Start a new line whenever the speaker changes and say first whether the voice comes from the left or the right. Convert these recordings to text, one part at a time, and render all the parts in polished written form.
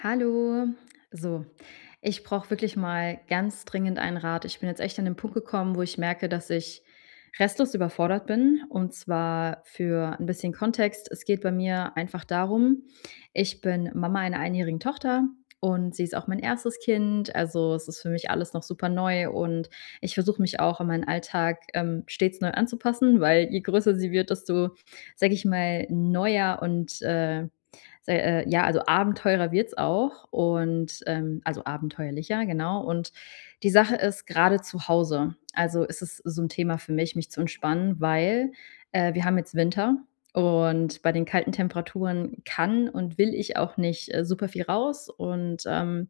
left: Hallo. So, ich brauche wirklich mal ganz dringend einen Rat. Ich bin jetzt echt an den Punkt gekommen, wo ich merke, dass ich restlos überfordert bin. Und zwar für ein bisschen Kontext. Es geht bei mir einfach darum, ich bin Mama einer einjährigen Tochter, und sie ist auch mein erstes Kind. Also, es ist für mich alles noch super neu, und ich versuche mich auch an meinen Alltag stets neu anzupassen, weil je größer sie wird, desto, sage ich mal, neuer und Sei ja, also Abenteurer wird's auch und, also abenteuerlicher, genau. Und die Sache ist, gerade zu Hause, also ist es so ein Thema für mich, mich zu entspannen, weil wir haben jetzt Winter, und bei den kalten Temperaturen kann und will ich auch nicht super viel raus, und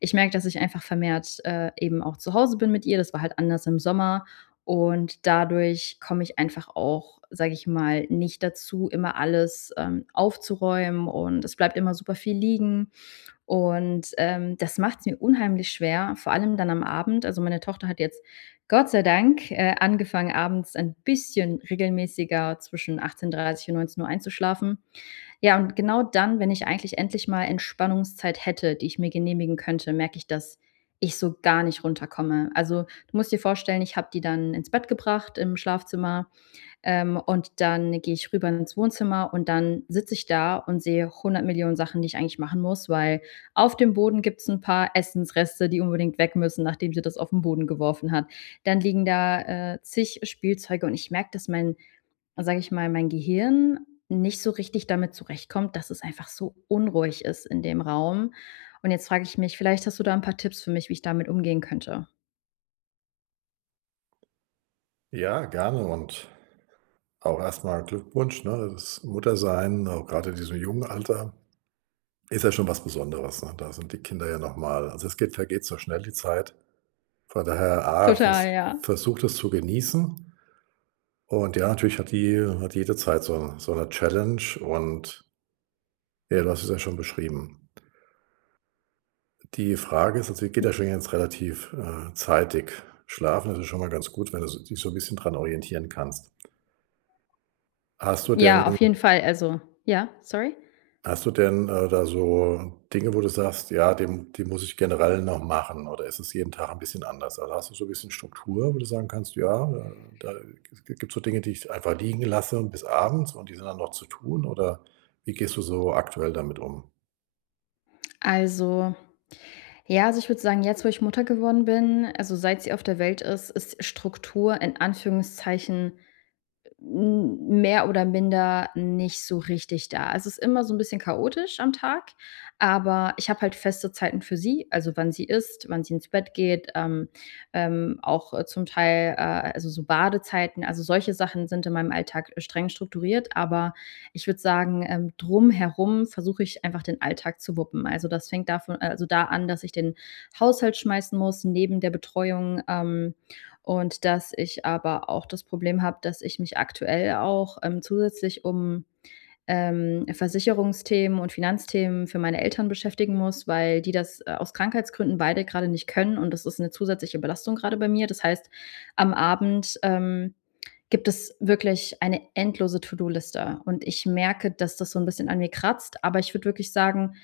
left: ich merke, dass ich einfach vermehrt, eben auch zu Hause bin mit ihr. Das war halt anders im Sommer, und dadurch komme ich einfach auch, sage ich mal, nicht dazu, immer alles aufzuräumen, und es bleibt immer super viel liegen und, das macht es mir unheimlich schwer, vor allem dann am Abend. Also, meine Tochter hat jetzt Gott sei Dank angefangen, abends ein bisschen regelmäßiger zwischen 18:30 und 19:00 einzuschlafen. Ja, und genau dann, wenn ich eigentlich endlich mal Entspannungszeit hätte, die ich mir genehmigen könnte, merke ich, dass ich so gar nicht runterkomme. Also, du musst dir vorstellen, ich habe die dann ins Bett gebracht im Schlafzimmer, und dann gehe ich rüber ins Wohnzimmer, und dann sitze ich da und sehe hundert Millionen Sachen, die ich eigentlich machen muss, weil auf dem Boden gibt's ein paar Essensreste, die unbedingt weg müssen, nachdem sie das auf 'n Boden geworfen hat. Dann liegen da zig Spielzeuge, und ich merke, dass mein, sage ich mal, mein Gehirn nicht so richtig damit zurechtkommt, dass es einfach so unruhig ist in dem Raum. Und jetzt frage ich mich, vielleicht hast du da ein paar Tipps für mich, wie ich damit umgehen könnte?
right: Ja, gerne und auch erstmal Glückwunsch, ne? Das Muttersein, auch gerade in diesem jungen Alter, ist ja schon was Besonderes, ne? Da sind die Kinder ja noch mal also, es geht vergeht so schnell die Zeit. Von daher, A,
left: Total,
right: vers
left: ja.
right: versucht es zu genießen und ja, natürlich hat jede Zeit so 'n so 'ne Challenge und ja, du hast es ja schon beschrieben. Die Frage ist, also, die geht ja schon jetzt relativ, zeitig schlafen. Das ist ja schon mal ganz gut, wenn du so dich so ein bisschen dran orientieren kannst. Hast du denn
left: Ja, auf jeden Fall. Also, ja, sorry?
right: Hast du denn, da so Dinge, wo du sagst: „Ja, dem die muss ich generell noch machen“, oder ist es jeden Tag ein bisschen anders? Also, hast du so ein bisschen Struktur, wo du sagen kannst: „Ja, da gibt es so Dinge, die ich einfach liegen lasse bis abends und die sind dann noch zu tun“, oder wie gehst du so aktuell damit um?
left: Also, ja, also, ich würde sagen, jetzt, wo ich Mutter geworden bin, also, seit sie auf der Welt ist, ist Struktur in Anführungszeichen, mehr oder minder nicht so richtig da. Also, es ist immer so ein bisschen chaotisch am Tag, aber ich habe halt feste Zeiten für sie, also, wann sie isst, wann sie ins Bett geht, auch zum Teil, also, so Badezeiten. Also, solche Sachen sind in meinem Alltag streng strukturiert, aber ich würde sagen, drumherum versuche ich einfach den Alltag zu wuppen. Also, das fängt da an, dass ich den Haushalt schmeißen muss neben der Betreuung, und dass ich aber auch das Problem habe, dass ich mich aktuell auch, zusätzlich um Versicherungsthemen und Finanzthemen für meine Eltern beschäftigen muss, weil die das, aus Krankheitsgründen beide gerade nicht können, und das ist eine zusätzliche Belastung gerade bei mir. Das heißt, am Abend, gibt es wirklich eine endlose To-do-Liste, und ich merke, dass das so ein bisschen an mir kratzt, aber ich würde wirklich sagen,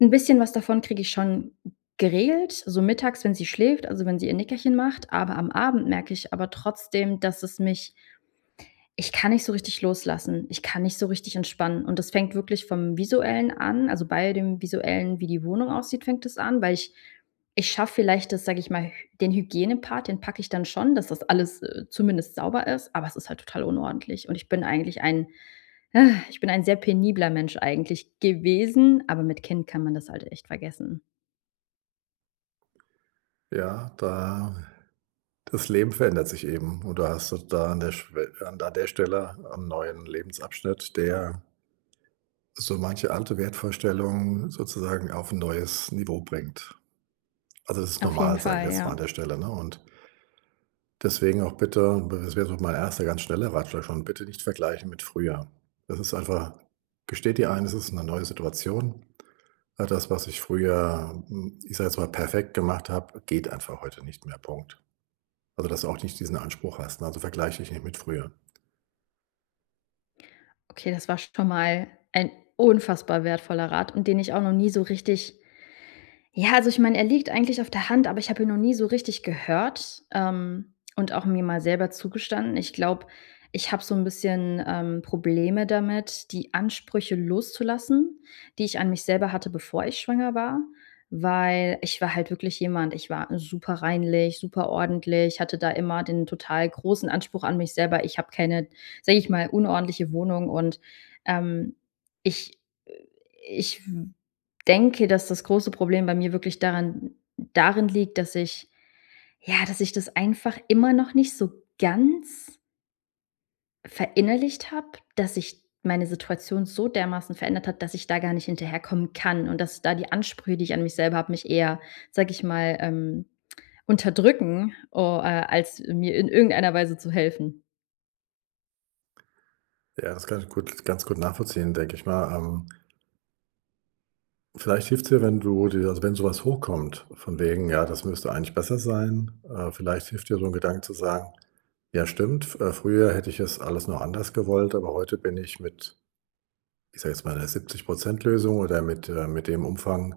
left: ein bisschen was davon kriege ich schon geregelt, so mittags, wenn sie schläft, also wenn sie ihr Nickerchen macht, aber am Abend merke ich aber trotzdem, dass es mich, ich kann nicht so richtig loslassen. Ich kann nicht so richtig entspannen. Und das fängt wirklich vom Visuellen an, also bei dem Visuellen, wie die Wohnung aussieht, fängt es an, weil ich schaffe vielleicht das, sage ich mal, hy den Hygienepart, den packe ich dann schon, dass das alles, zumindest sauber ist, aber es ist halt total unordentlich. Und ich bin eigentlich ein ich bin ein sehr penibler Mensch eigentlich gewesen, aber mit Kind kann man das halt echt vergessen.
right: Ja, da das Leben verändert sich eben und du hast da an der Schwe an an der Stelle 'n neuen Lebensabschnitt, der so manche alte Wertvorstellung sozusagen auf ein neues Niveau bringt. Also, das ist
left: Auf jeden
right: normal, sage ich
left: Fall,
right: jetzt mal
left: ja.
right: an der Stelle, ne? Und deswegen auch bitte, das wäre so mein erster, ganz schneller Ratschlag schon, bitte nicht vergleichen mit früher. Das ist einfach, gesteht dir ein, es ist eine neue Situation. All das, was ich früher, ich sage jetzt mal, perfekt gemacht habe, geht einfach heute nicht mehr, Punkt. Also, dass du auch nicht diesen Anspruch hast, ne? Also, vergleiche dich nicht mit früher.
left: Okay, das war schon mal ein unfassbar wertvoller Rat, und den ich auch noch nie so richtig, ja, also ich meine, er liegt eigentlich auf der Hand, aber ich habe ihn noch nie so richtig gehört, und auch mir mal selber zugestanden. Ich glaube, ich habe so ein bisschen, Probleme damit, die Ansprüche loszulassen, die ich an mich selber hatte, bevor ich schwanger war, weil ich war halt wirklich jemand, ich war super reinlich, super ordentlich, hatte da immer den total großen Anspruch an mich selber. Ich habe keine, sage ich mal, unordentliche Wohnung und, ähm, ich ich denke, dass das große Problem bei mir wirklich daran darin liegt, dass ich, ja, dass ich das einfach immer noch nicht so ganz verinnerlicht habe, dass sich meine Situation so dermaßen verändert hat, dass ich da gar nicht hinterherkommen kann, und dass da die Ansprüche, die ich an mich selber habe, mich eher, sage ich mal, unterdrücken, o als mir in irgendeiner Weise zu helfen.
right: Ja, das kann ich gut ganz gut nachvollziehen, denke ich mal. Vielleicht hilft's dir, wenn du dir, also, wenn sowas hochkommt, von wegen: „Ja, das müsste eigentlich besser sein“, vielleicht hilft dir so ein Gedanke zu sagen: „Ja, stimmt, f früher hätte ich es alles noch anders gewollt, aber heute bin ich mit, ich sage jetzt mal, 'ner 70 Lösung oder mit dem Umfang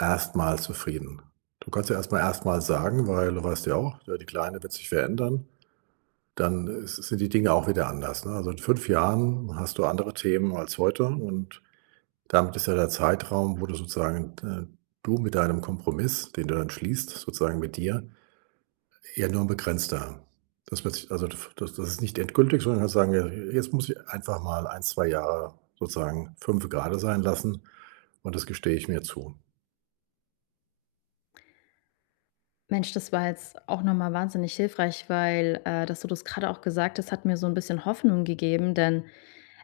right: erstmal zufrieden.“ Du kannst ja erstmal sagen, weil du weißt ja auch, die Kleine wird sich verändern, dann ist sind die Dinge auch wieder anders, ne? Also, in 5 Jahren hast du andere Themen als heute und damit ist ja der Zeitraum, wo du sozusagen, du mit deinem Kompromiss, den du dann schließt, sozusagen mit dir, eher nur ein begrenzter. Das wird sich also, das das ist nicht endgültig, sondern kannst sagen: „Ja, jetzt muss ich einfach mal ein 2 Jahre sozusagen fünf gerade sein lassen und das gestehe ich mir zu.“
left: Mensch, das war jetzt auch noch mal wahnsinnig hilfreich, weil, dass du das gerade auch gesagt hast, hat mir so ein bisschen Hoffnung gegeben, denn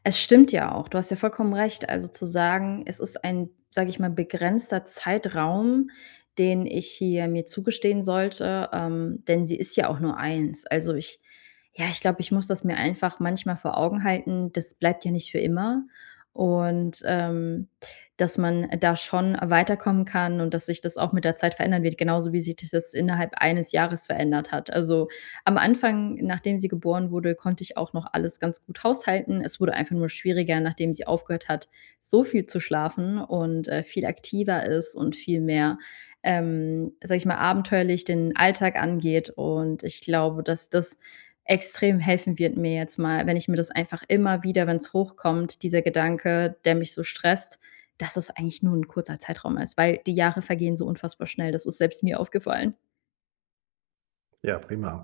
left: es stimmt ja auch. Du hast ja vollkommen recht. Also zu sagen, es ist ein, sage ich mal, begrenzter Zeitraum, den ich hier mir zugestehen sollte, denn sie ist ja auch nur eins. Also ich, ja, ich glaube, ich muss das mir einfach manchmal vor Augen halten. Das bleibt ja nicht für immer. Und, dass man da schon weiterkommen kann, und dass sich das auch mit der Zeit verändern wird, genauso wie sich das jetzt innerhalb eines Jahres verändert hat. Also, am Anfang, nachdem sie geboren wurde, konnte ich auch noch alles ganz gut haushalten. Es wurde einfach nur schwieriger, nachdem sie aufgehört hat, so viel zu schlafen, und viel aktiver ist und viel mehr, sage ich mal, abenteuerlich den Alltag angeht. Und ich glaube, dass das extrem helfen wird mir jetzt mal, wenn ich mir das einfach immer wieder, wenn es hochkommt, dieser Gedanke, der mich so stresst, dass es eigentlich nur ein kurzer Zeitraum ist, weil die Jahre vergehen so unfassbar schnell. Das ist selbst mir aufgefallen.
right: Ja, prima.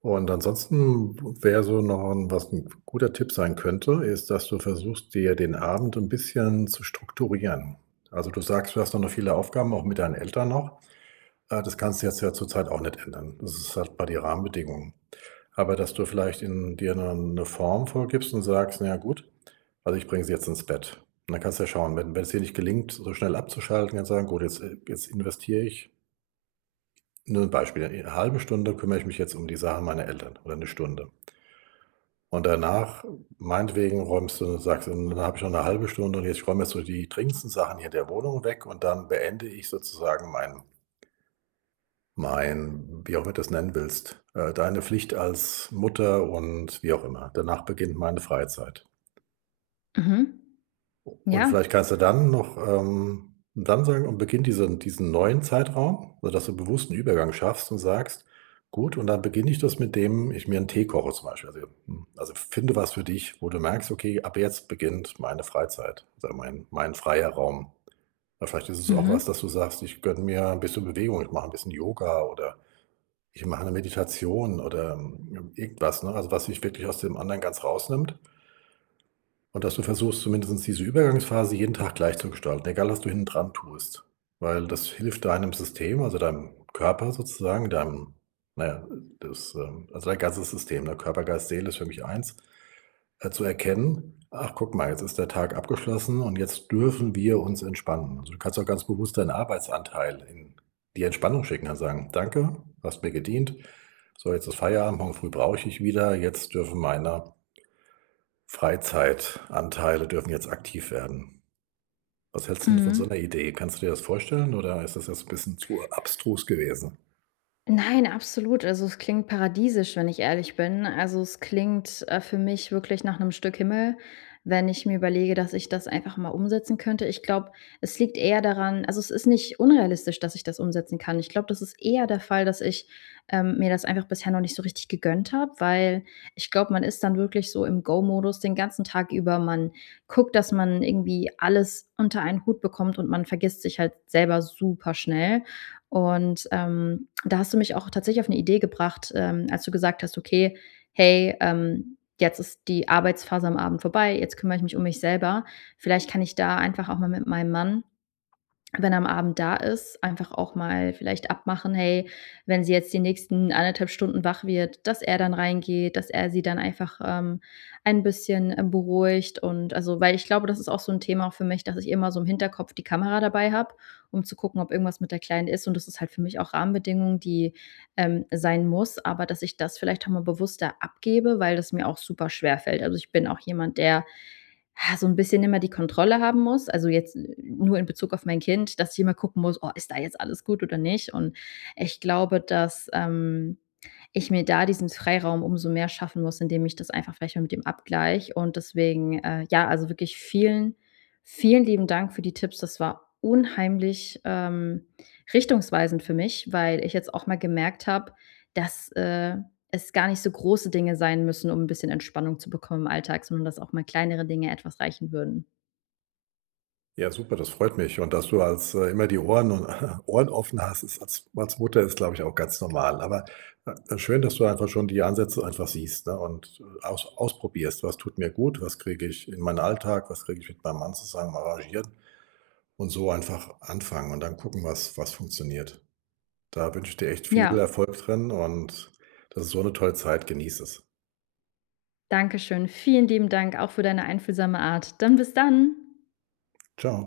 right: Und ansonsten wäre so, noch 'n was ein guter Tipp sein könnte, ist, dass du versuchst, dir den Abend ein bisschen zu strukturieren. Also, du sagst, du hast noch viele Aufgaben, auch mit deinen Eltern noch. Das kannst du jetzt ja zurzeit auch nicht ändern. Das ist halt bei die Rahmenbedingungen. Aber dass du vielleicht in dir eine 'ne Form vorgibst und sagst: „Na ja gut, also ich bringe sie jetzt ins Bett.“ Und dann kannst du ja schauen, wenn es dir nicht gelingt, so schnell abzuschalten, kannst du sagen: „Gut, jetzt investiere ich“, nur 'n Beispiel, eine halbe Stunde, kümmere ich mich jetzt um die Sache meiner Eltern oder eine Stunde. Und danach, meinetwegen, räumst du sagst du: „Dann habe ich noch eine halbe Stunde und jetzt räume ich so die dringendsten Sachen hier in der Wohnung weg und dann beende ich sozusagen mein, wie auch immer du das nennen willst, deine Pflicht als Mutter und wie auch immer. Danach beginnt meine Freizeit.
left: Mhm.
right: Und
left: Ja.
right: vielleicht kannst du dann noch, dann sagen und beginnt diesen neuen Zeitraum, sodass du bewusst 'n Übergang schaffst und sagst: „Gut, und dann beginne ich das, mit dem ich mir einen Tee koche“, zum Beispiel. Also, also finde was für dich, wo du merkst: „Okay, ab jetzt beginnt meine Freizeit oder mein freier Raum.“ Oder vielleicht ist es auch was,
left: Mhm.
right: dass du sagst: „Ich gönne mir ein bisschen Bewegung, ich mache ein bisschen Yoga“ oder ich mache eine Meditation oder, irgendwas, ne? Also, was dich wirklich aus dem anderen ganz rausnimmt und dass du versuchst, zumindestens diese Übergangsphase jeden Tag gleich zu gestalten, egal was du hinten dran tust. Weil das hilft deinem System, also deinem Körper sozusagen, deinem, naja, das, also dein ganzes System, der Körper, Geist, Seele ist für mich eins. Zu erkennen: „Ach, guck mal, jetzt ist der Tag abgeschlossen und jetzt dürfen wir uns entspannen.“ Also, du kannst auch ganz bewusst deinen Arbeitsanteil in die Entspannung schicken, kannst sagen: „Danke, hast mir gedient. So, jetzt ist Feierabend, morgen früh brauche ich dich wieder. Jetzt dürfen meine Freizeitanteile dürfen jetzt aktiv werden.“ Was hältst 'n von so einer
left: Mhm.
right: Idee? Kannst du dir das vorstellen oder ist das jetzt ein bisschen zu abstrus gewesen?
left: Nein, absolut. Also, es klingt paradiesisch, wenn ich ehrlich bin. Also, es klingt, für mich wirklich nach einem Stück Himmel, wenn ich mir überlege, dass ich das einfach mal umsetzen könnte. Ich glaube, es liegt eher daran, also, es ist nicht unrealistisch, dass ich das umsetzen kann. Ich glaube, das ist eher der Fall, dass ich, mir das einfach bisher noch nicht so richtig gegönnt habe, weil ich glaube, man ist dann wirklich so im Go-Modus den ganzen Tag über. Man guckt, dass man irgendwie alles unter einen Hut bekommt, und man vergisst sich halt selber super schnell. Und, da hast du mich auch tatsächlich auf eine Idee gebracht, als du gesagt hast: „Okay, hey, jetzt ist die Arbeitsphase am Abend vorbei, jetzt kümmere ich mich um mich selber.“ Vielleicht kann ich da einfach auch mal mit meinem Mann, wenn er am Abend da ist, einfach auch mal vielleicht abmachen, hey, wenn sie jetzt die nächsten 1,5 Stunden wach wird, dass er dann reingeht, dass er sie dann einfach, ein bisschen, beruhigt, und also weil ich glaube, das ist auch so ein Thema für mich, dass ich immer so im Hinterkopf die Kamera dabei habe, um zu gucken, ob irgendwas mit der Kleinen ist, und das ist halt für mich auch Rahmenbedingung, die, sein muss, aber dass ich das vielleicht auch mal bewusster abgebe, weil das mir auch super schwer fällt. Also, ich bin auch jemand, der, ja, so ein bisschen immer die Kontrolle haben muss. Also, jetzt nur in Bezug auf mein Kind, dass ich immer gucken muss: „Oh, ist da jetzt alles gut oder nicht?“ Und ich glaube, dass, ich mir da diesen Freiraum umso mehr schaffen muss, indem ich das einfach vielleicht mal mit dem Abgleich, und deswegen, ja, also wirklich vielen, vielen lieben Dank für die Tipps. Das war unheimlich, richtungsweisend für mich, weil ich jetzt auch mal gemerkt habe, dass, es gar nicht so große Dinge sein müssen, um ein bisschen Entspannung zu bekommen im Alltag, sondern dass auch mal kleinere Dinge etwas reichen würden.
right: Ja, super, das freut mich. Und dass du, als immer die Ohren und Ohren offen hast, ist als Mutter ist, glaube ich, auch ganz normal. Aber schön, dass du einfach schon die Ansätze einfach siehst, ne, und ausprobierst, was tut mir gut, was kriege ich in meinen Alltag, was kriege ich mit meinem Mann zusammen arrangiert und so einfach anfangen und dann gucken, was funktioniert. Da wünsche ich dir echt viel
left: Ja,
right: Erfolg drin und das ist so eine tolle Zeit. Genieß es.
left: danke schön. Vielen lieben Dank auch für deine einfühlsame Art. Dann bis dann.
right: Ciao.